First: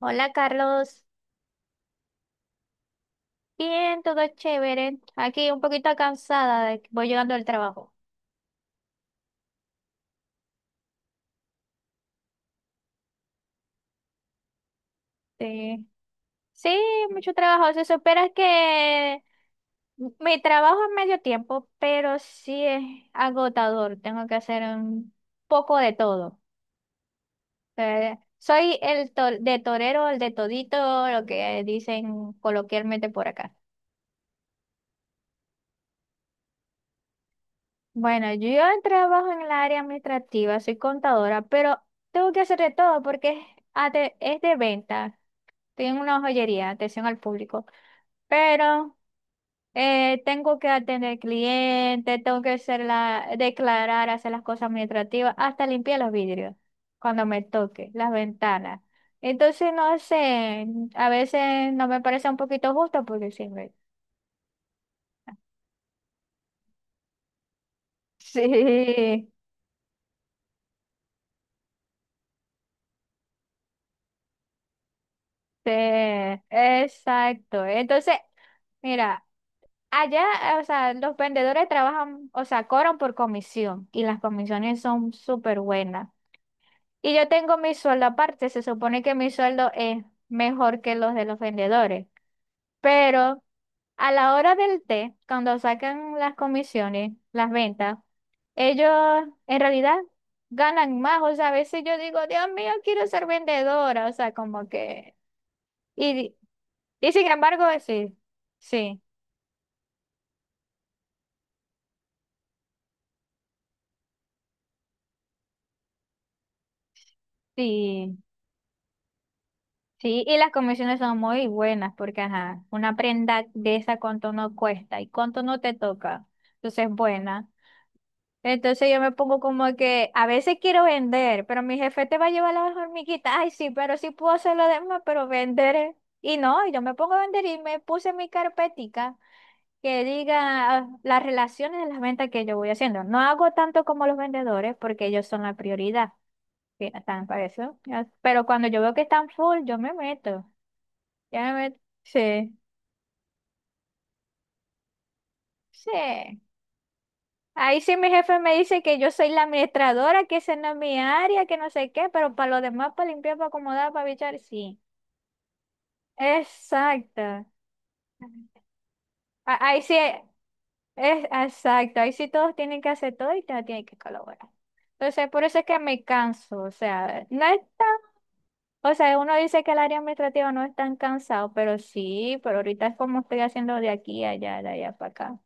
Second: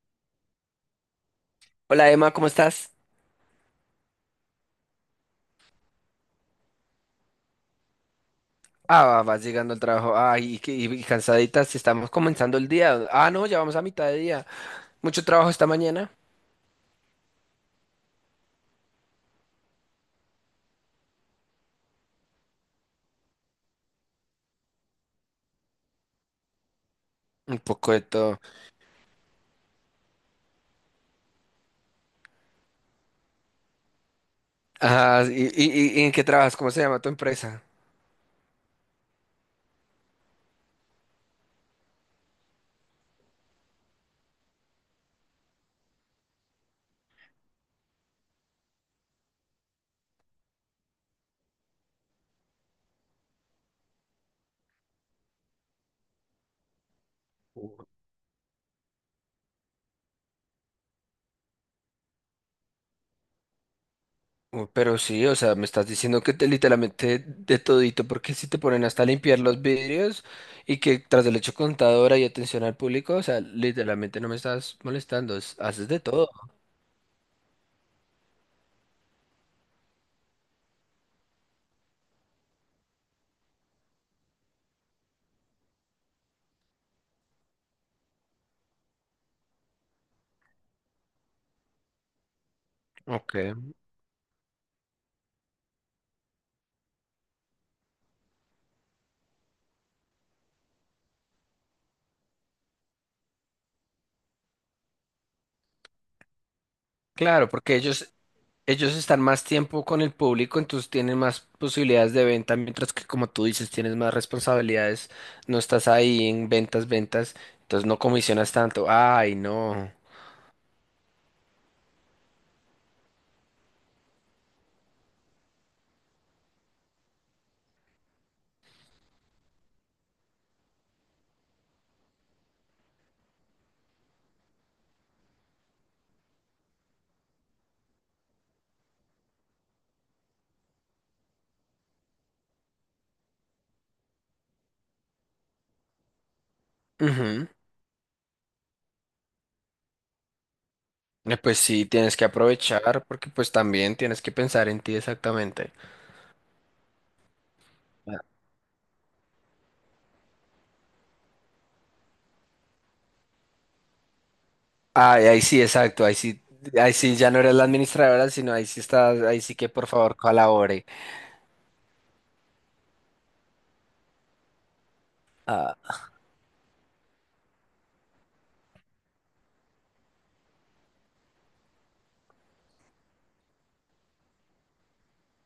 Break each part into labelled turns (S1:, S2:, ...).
S1: Hola, Carlos,
S2: Hola Emma, ¿cómo estás?
S1: bien, todo chévere. Aquí un poquito cansada de que voy llegando del trabajo.
S2: Ah, vas llegando al trabajo. Ay, y cansaditas, estamos comenzando el día. Ah, no, ya vamos a mitad de día. Mucho trabajo esta
S1: Sí,
S2: mañana.
S1: sí, mucho trabajo. Se supera que mi trabajo es medio tiempo, pero sí es agotador. Tengo que hacer un poco de todo.
S2: Un poco de todo.
S1: Soy el to- de torero, el de todito, lo que dicen coloquialmente por acá.
S2: Ah, ¿Y en qué trabajas? ¿Cómo se llama tu empresa?
S1: Bueno, yo trabajo en el área administrativa, soy contadora, pero tengo que hacer de todo porque es, es de venta. Estoy en una joyería, atención al público. Pero tengo que atender clientes, tengo que hacer la, declarar, hacer las cosas administrativas, hasta limpiar los vidrios cuando me toque, las ventanas. Entonces, no sé, a veces no me parece un poquito justo porque siempre.
S2: Uy, pero sí, o sea, me estás diciendo que te literalmente de todito, porque si te ponen hasta a
S1: Sí.
S2: limpiar los vidrios y que tras el hecho contadora y atención al público, o sea, literalmente no me estás molestando,
S1: Sí,
S2: haces de todo.
S1: exacto. Entonces, mira, allá, o sea, los vendedores trabajan, o sea, cobran por comisión y las comisiones son súper buenas. Y yo tengo mi sueldo aparte, se supone que mi sueldo es mejor que los de los vendedores,
S2: Ok.
S1: pero a la hora del té, cuando sacan las comisiones, las ventas, ellos en realidad ganan más. O sea, a veces yo digo, Dios mío, quiero ser vendedora, o sea, como que... Y y sin
S2: Claro,
S1: embargo,
S2: porque ellos,
S1: sí,
S2: Ellos
S1: sí,
S2: están más tiempo con el público, entonces tienen más posibilidades de venta, mientras que como tú dices, tienes más responsabilidades, no estás ahí en ventas, ventas, entonces no
S1: sí,
S2: comisionas tanto. Ay, no.
S1: sí, y las comisiones son muy buenas porque, ajá, una prenda de esa cuánto no cuesta y cuánto no te toca, entonces es buena. Entonces yo me pongo como que a veces quiero vender, pero mi jefe te va a llevar las hormiguitas, ay sí, pero sí puedo hacer lo demás, pero vender, eh. Y no, y yo me pongo a vender y me puse mi carpetica que diga ah, las relaciones de las ventas que yo voy haciendo. No hago tanto como los vendedores porque ellos son la prioridad. Sí, están para
S2: Ujú.
S1: eso. Pero cuando yo veo que están full, yo me meto. Ya me
S2: Pues
S1: meto.
S2: sí, tienes que
S1: Sí,
S2: aprovechar porque pues también tienes que pensar en ti exactamente.
S1: sí. Ahí sí mi jefe me dice que yo soy la administradora, que esa no es mi área, que no sé qué, pero para lo demás, para limpiar, para acomodar, para bichar, sí.
S2: Ay, ahí sí, exacto, ahí sí
S1: Exacto.
S2: ya no eres la administradora, sino ahí sí estás, ahí sí que
S1: Ahí
S2: por
S1: sí,
S2: favor colabore.
S1: es exacto. Ahí sí todos tienen que hacer todo y todos tienen que colaborar. Entonces, por eso es
S2: Ah,
S1: que me canso. O sea, no es. O sea, uno dice que el área administrativa no es tan cansado, pero sí, pero ahorita es como estoy haciendo de aquí a allá, de allá para acá.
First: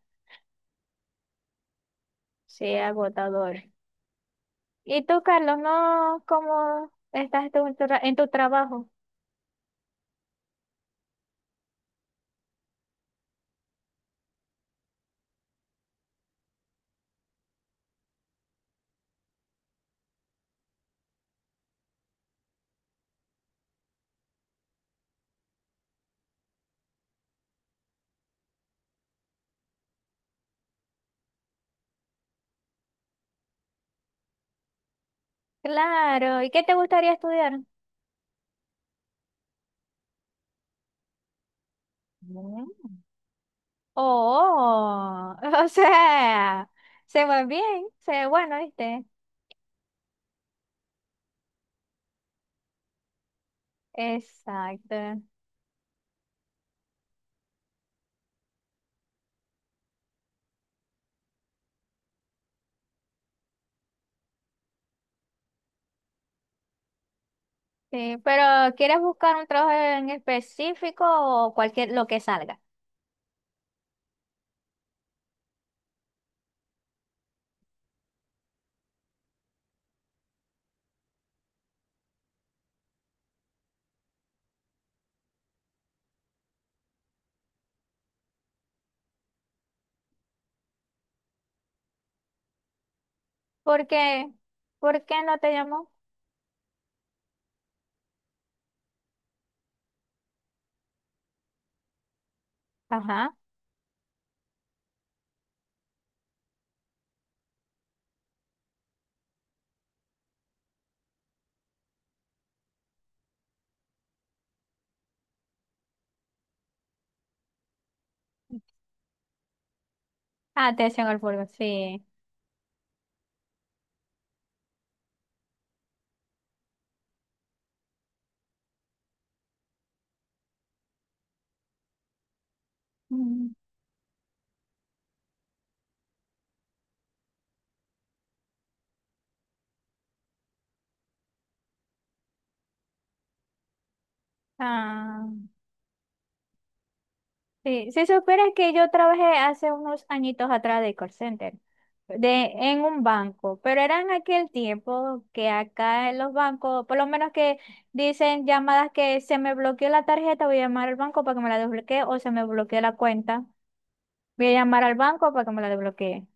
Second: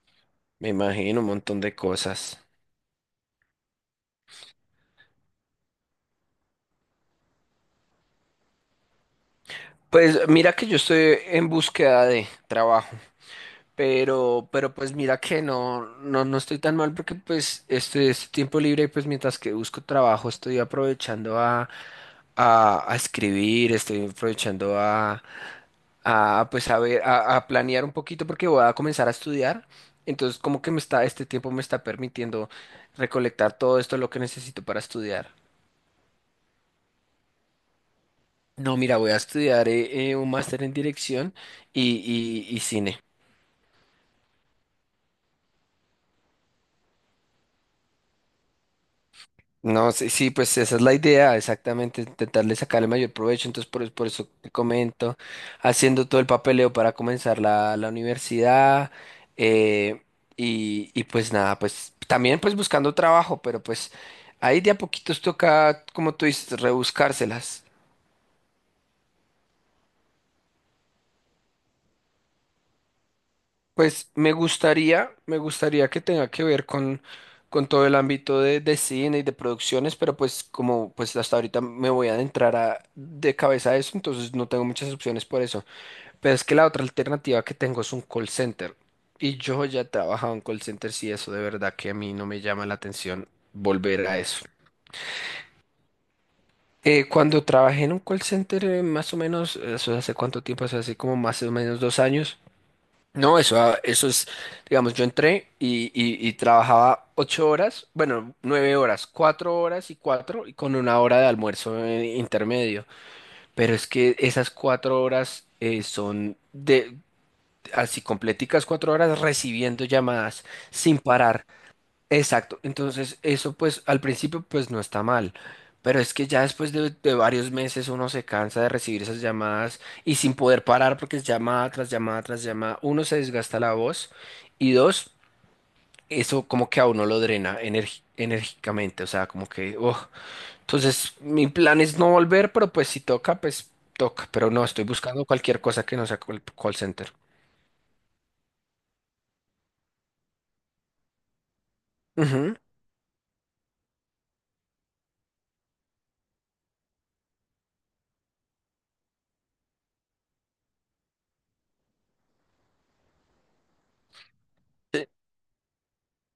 S2: me imagino un montón de cosas.
S1: Sí, es agotador. ¿Y tú, Carlos, no? ¿Cómo estás tú en tu, en tu trabajo?
S2: Pues mira que yo estoy en búsqueda de trabajo. Pero pues mira que no estoy tan mal porque pues este tiempo libre, pues mientras que busco trabajo, estoy aprovechando a escribir, estoy aprovechando a pues a ver, a planear un poquito porque voy a comenzar a estudiar. Entonces, como que este tiempo me está permitiendo recolectar todo esto lo que necesito para estudiar.
S1: Claro. ¿Y qué te gustaría estudiar?
S2: No, mira, voy a estudiar un máster en dirección y, y
S1: Mm.
S2: cine.
S1: Oh, o sea, se va bien, se ve bueno, ¿viste?
S2: No, sí, sí, pues esa es la idea, exactamente, intentarle sacar el mayor provecho, entonces por eso te comento,
S1: Exacto.
S2: haciendo todo el papeleo para comenzar la universidad, eh, y pues nada, pues también pues buscando trabajo, pero pues ahí de a poquitos toca, como tú dices, rebuscárselas.
S1: Sí, pero ¿quieres buscar un trabajo en específico o cualquier lo que salga?
S2: Pues me gustaría que tenga que ver con todo el ámbito de cine y de producciones, pero pues como pues hasta ahorita me voy a adentrar de cabeza a eso, entonces no tengo muchas opciones por eso. Pero es que la otra alternativa que tengo es un call center. Y yo ya he trabajado en call centers y eso de verdad que a mí no me llama la atención
S1: ¿Por
S2: volver a
S1: qué?
S2: eso.
S1: ¿Por qué no te llamó?
S2: Cuando trabajé en un call center, más o menos, eso hace cuánto tiempo, eso hace como más o menos 2 años.
S1: Ajá.
S2: No, eso es, digamos, yo entré y trabajaba 8 horas, bueno, 9 horas, 4 horas y cuatro, y con una hora de almuerzo intermedio. Pero es que esas 4 horas son de así completicas 4 horas recibiendo llamadas
S1: Ah,
S2: sin
S1: atención al público,
S2: parar.
S1: sí.
S2: Exacto, entonces eso pues al principio pues no está mal, pero es que ya después de varios meses uno se cansa de recibir esas llamadas y sin poder parar porque es llamada tras llamada tras llamada, uno se
S1: Mm.
S2: desgasta la voz y dos, eso como que a uno lo drena enérgicamente, o sea, como que, oh, entonces mi plan es no volver, pero pues si toca, pues toca, pero no, estoy buscando
S1: Ah,
S2: cualquier cosa que no sea call center.
S1: sí. Si supieras que yo trabajé hace unos añitos atrás de call center, de,
S2: Ujú.
S1: en un banco, pero era en aquel tiempo que acá en los bancos, por lo menos que dicen llamadas que se me bloqueó la tarjeta, voy a llamar al banco para que me la desbloquee, o se me bloqueó la cuenta, voy a llamar al banco para que me la desbloquee.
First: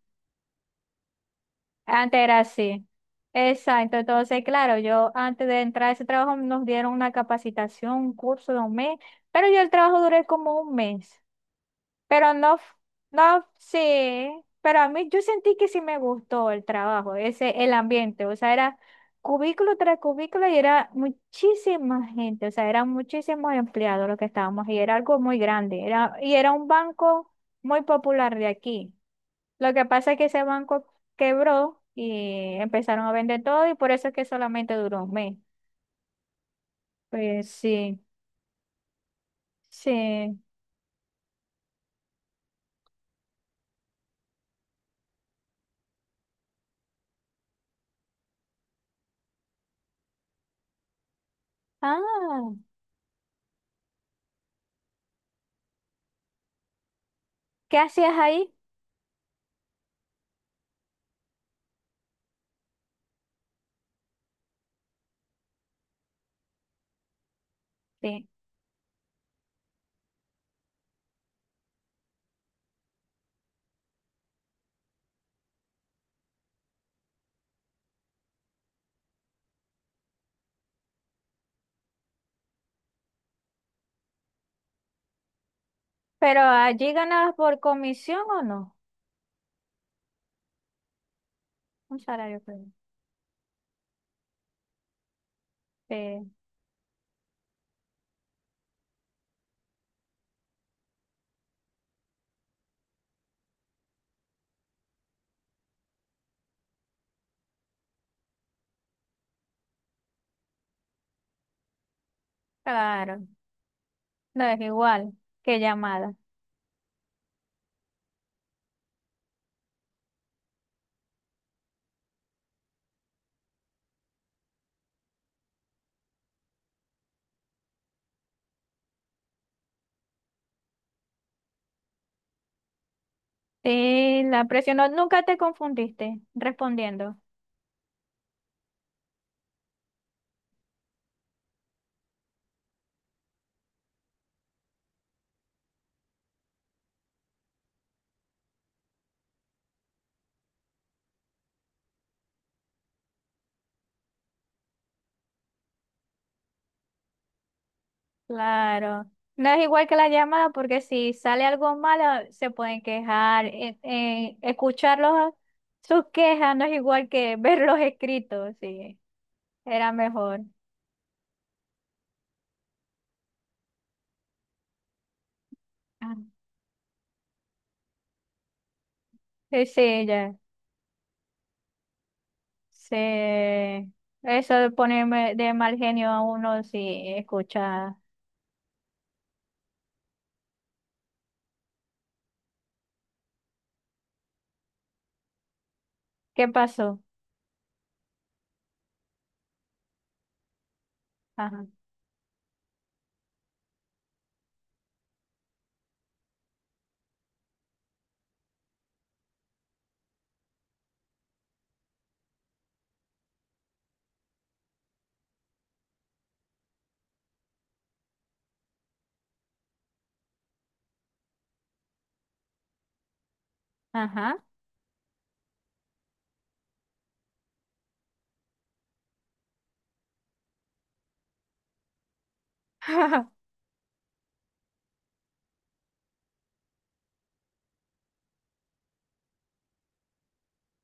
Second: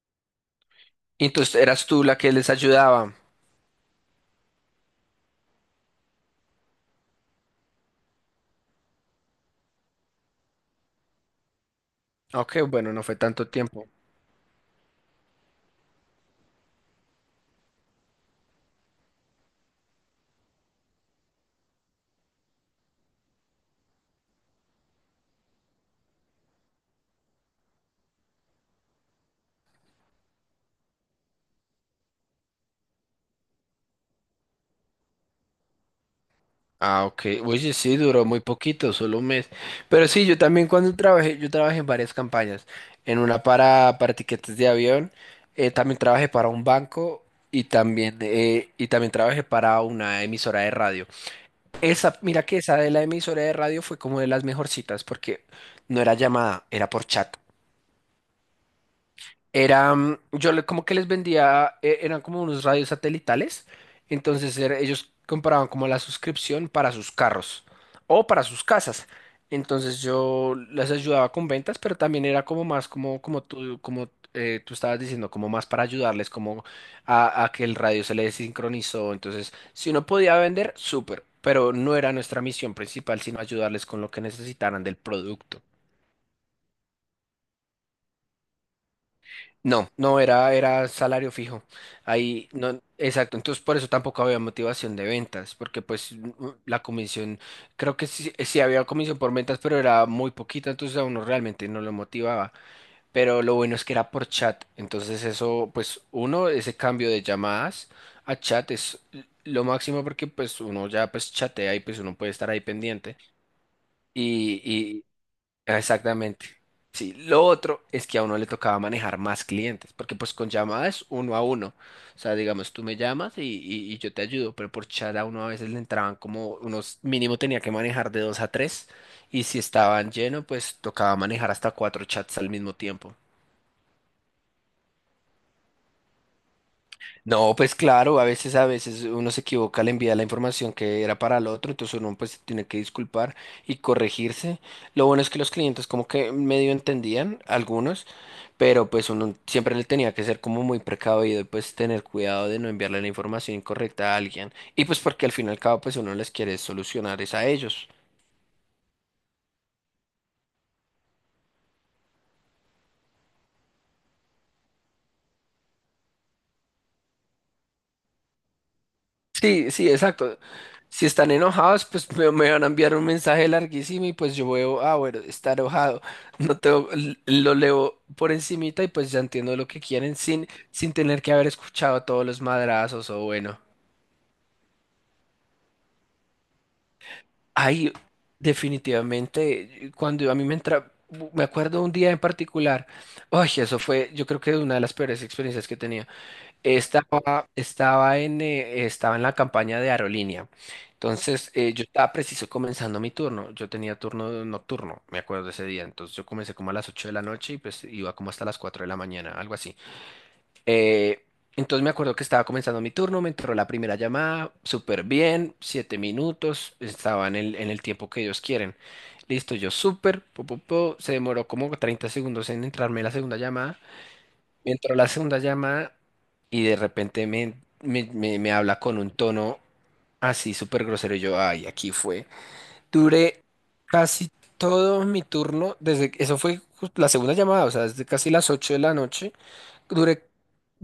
S2: Y entonces eras tú la
S1: Antes
S2: que
S1: era
S2: les
S1: así.
S2: ayudaba.
S1: Exacto. Entonces, claro, yo antes de entrar a ese trabajo nos dieron una capacitación, un curso de un mes, pero yo el trabajo duré como un mes. Pero no,
S2: Ok, bueno, no fue
S1: no,
S2: tanto tiempo.
S1: sí, pero a mí yo sentí que sí me gustó el trabajo, ese, el ambiente, o sea, era cubículo tras cubículo y era muchísima gente, o sea, eran muchísimos empleados los que estábamos y era algo muy grande, era, y era un banco muy popular de aquí. Lo que pasa es que ese banco quebró y empezaron a vender todo y por eso es que solamente duró un mes.
S2: Ah, ok.
S1: Pues
S2: Oye, sí,
S1: sí,
S2: duró muy poquito, solo un mes. Pero sí, yo
S1: sí.
S2: también cuando trabajé, yo trabajé en varias campañas. En una para tiquetes de avión, también trabajé para un banco y también trabajé para una emisora de radio. Esa, mira
S1: Ah,
S2: que esa de la emisora de radio fue como de las mejorcitas porque no era llamada, era por chat.
S1: ¿qué hacías ahí?
S2: Era, mm, yo le- Como que les vendía, eran como unos radios satelitales, entonces ellos compraban como la suscripción para sus carros
S1: Sí.
S2: o para sus casas. Entonces yo les ayudaba con ventas, pero también era como más como tú, como tú estabas diciendo, como más para ayudarles, como a que el radio se les sincronizó. Entonces, si uno podía vender, súper, pero no era nuestra misión principal, sino ayudarles con lo que necesitaran del producto.
S1: ¿Pero allí ganabas por comisión o no?
S2: No, no, era salario fijo.
S1: Un salario
S2: Ahí,
S1: previo.
S2: no, exacto. Entonces, por eso tampoco había motivación de ventas, porque
S1: Sí,
S2: pues la comisión, creo que sí, sí había comisión por ventas, pero era muy poquita, entonces a uno realmente no lo motivaba. Pero lo bueno es que era por chat. Entonces, ese cambio de llamadas a chat es lo máximo porque pues uno ya pues chatea y pues uno puede estar ahí pendiente.
S1: claro. No es
S2: Y,
S1: igual. Qué llamada.
S2: Exactamente. Sí, lo otro es que a uno le tocaba manejar más clientes, porque pues con llamadas uno a uno. O sea, digamos, tú me llamas y yo te ayudo, pero por chat a uno a veces le entraban como unos, mínimo tenía que manejar de 2 a 3, y si estaban lleno, pues tocaba manejar hasta cuatro chats al mismo tiempo.
S1: Sí, la presión. No, nunca te confundiste respondiendo.
S2: No, pues claro, a veces uno se equivoca, le envía la información que era para el otro, entonces uno pues tiene que disculpar y corregirse. Lo bueno es que los clientes como que medio entendían, algunos, pero pues uno siempre le tenía que ser como muy precavido y pues tener cuidado de no enviarle la información incorrecta a alguien. Y pues porque al fin y al cabo pues uno les quiere solucionar es a ellos.
S1: Claro. No es igual que la llamada porque si sale algo malo se pueden quejar. Escucharlos sus quejas no es igual que verlos escritos, sí.
S2: Sí, sí,
S1: Era
S2: exacto.
S1: mejor.
S2: Si están enojados, pues me van a enviar un mensaje larguísimo y pues yo veo, ah, bueno, está enojado.
S1: Ah,
S2: No tengo, l- Lo leo por encimita y pues ya entiendo
S1: sí,
S2: lo que
S1: sí,
S2: quieren
S1: ya.
S2: sin tener que haber escuchado todos los
S1: Sí.
S2: madrazos o bueno.
S1: Eso de ponerme de mal genio a uno si
S2: Ahí,
S1: escucha.
S2: definitivamente, cuando a mí me entra, me acuerdo un día en particular, ay, yo creo que una de las peores experiencias que tenía.
S1: ¿Qué pasó?
S2: Estaba en la campaña de aerolínea. Entonces,
S1: Ajá.
S2: yo estaba preciso comenzando mi turno. Yo tenía turno nocturno, me acuerdo de ese día. Entonces, yo comencé como a las 8 de la noche y pues iba como hasta las 4 de la mañana, algo así. Eh, entonces, me acuerdo que estaba comenzando mi turno, me entró la primera llamada, súper bien, 7 minutos, estaba en el, tiempo que ellos quieren. Listo, yo súper, se demoró como 30 segundos en entrarme la segunda llamada.
S1: Ajá.
S2: Me entró la segunda llamada y de repente me habla con un tono así súper grosero. Y yo, ay, aquí fue. Duré casi todo mi turno, desde eso fue la segunda llamada, o sea, desde casi las 8 de la noche. Duré,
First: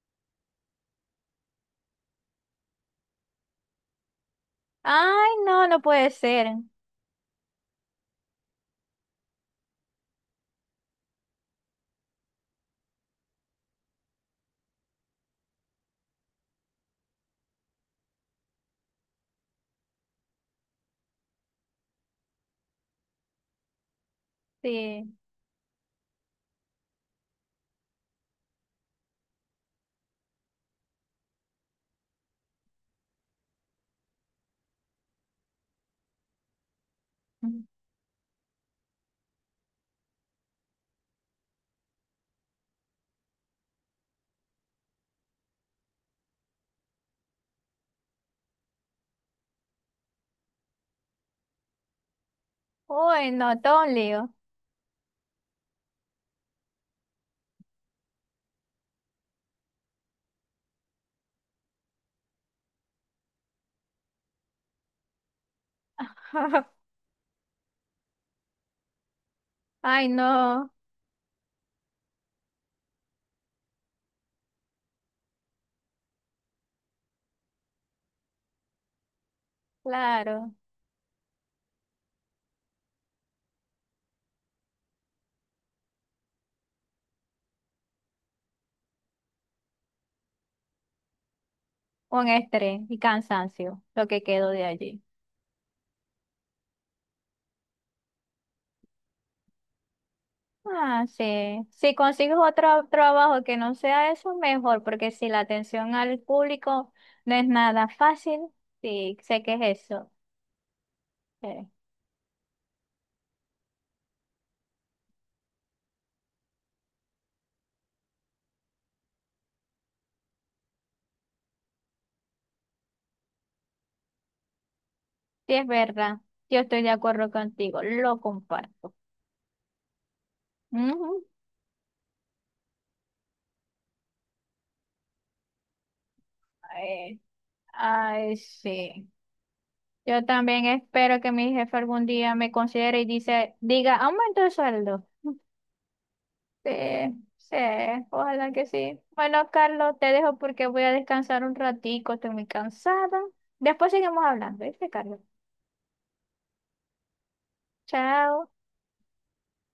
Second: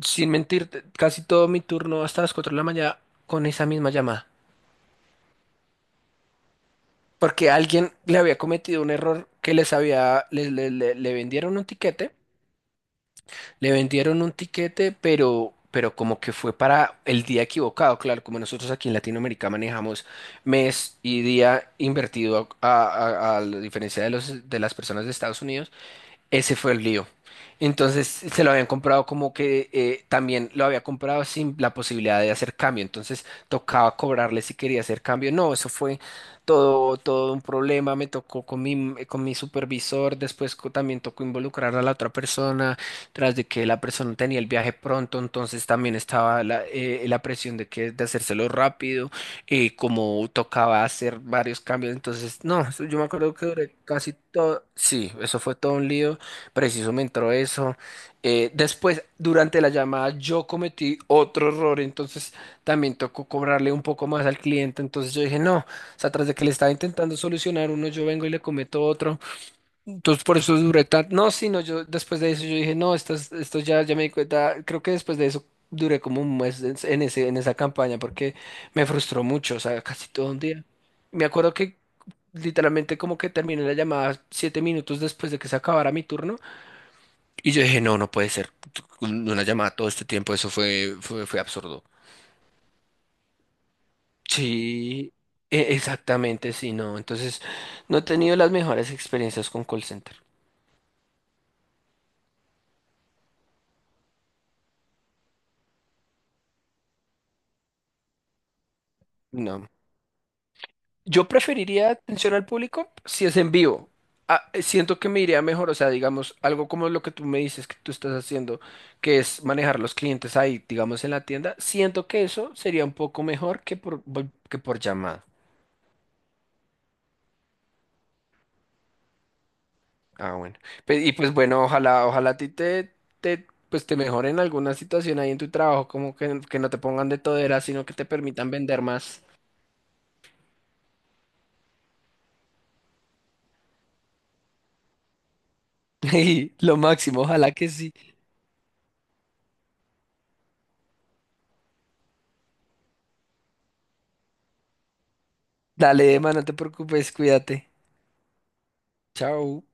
S2: sin mentir, casi todo mi turno hasta las 4 de la mañana con esa misma llamada.
S1: Ay, no, no puede ser.
S2: Porque alguien le había cometido un error que les había, le, le le- le vendieron un tiquete. Le vendieron un tiquete, pero como que fue para el día equivocado. Claro, como nosotros aquí en Latinoamérica manejamos mes y día invertido a la diferencia de los, de las personas de
S1: Sí.
S2: Estados Unidos, ese fue el lío. Entonces se lo habían comprado como que también lo había comprado sin la posibilidad de hacer cambio. Entonces tocaba cobrarle si quería hacer cambio. No, eso fue todo un problema. Me tocó con con mi supervisor. Después también tocó involucrar a la otra persona, tras de que la persona tenía el viaje pronto. Entonces también estaba la presión de que de hacérselo rápido. Como tocaba hacer varios cambios. Entonces, no, yo me
S1: Uy,
S2: acuerdo que
S1: no,
S2: duré
S1: todo un
S2: casi
S1: lío.
S2: todo. Sí, eso fue todo un lío. Preciso me entró eso. Después, durante la llamada, yo cometí otro error, entonces también tocó cobrarle un poco más al cliente. Entonces yo dije, no, o sea, tras de que le estaba intentando solucionar uno, yo vengo y le cometo otro.
S1: Ay,
S2: Entonces por eso
S1: no,
S2: duré tanto. No, sino yo después de eso yo dije, no, esto ya, me di cuenta. Creo que después de eso duré como un mes en esa campaña porque me frustró mucho, o sea, casi todo un
S1: claro.
S2: día. Me acuerdo que literalmente como que terminé la llamada 7 minutos después de que se acabara mi turno. Y yo dije, no, no puede ser. Una llamada todo este tiempo, eso fue absurdo.
S1: Un estrés y cansancio, lo que quedó de allí.
S2: Sí, exactamente, sí, no. Entonces, no he tenido las mejores experiencias con call center.
S1: Ah, sí. Si consigues otro trabajo que no sea eso, mejor, porque si la atención al público no es nada fácil, sí, sé que
S2: No.
S1: es eso.
S2: Yo
S1: Sí,
S2: preferiría atención al público si es en vivo. Ah, siento que me iría mejor, o sea, digamos, algo como lo que tú me dices que tú estás haciendo, que es manejar los clientes ahí, digamos, en la tienda. Siento que eso sería un poco mejor que por llamada.
S1: sí, es verdad. Yo estoy de acuerdo contigo, lo comparto.
S2: Ah, bueno. Y
S1: Ujú.
S2: pues bueno, ojalá a ti te mejoren alguna situación ahí en tu trabajo, como que no te pongan de
S1: Ay,
S2: todera, sino que te
S1: ay,
S2: permitan vender
S1: sí.
S2: más.
S1: Yo también espero que mi jefe algún día me considere y dice, diga, aumento el sueldo.
S2: Y
S1: Sí,
S2: lo máximo, ojalá
S1: sí,
S2: que sí.
S1: ojalá que sí. Bueno, Carlos, te dejo porque voy a descansar un ratico, estoy muy cansada. Después seguimos hablando, ¿viste, Carlos?
S2: Dale, Emma, no te preocupes, cuídate.
S1: Chao.
S2: Chao.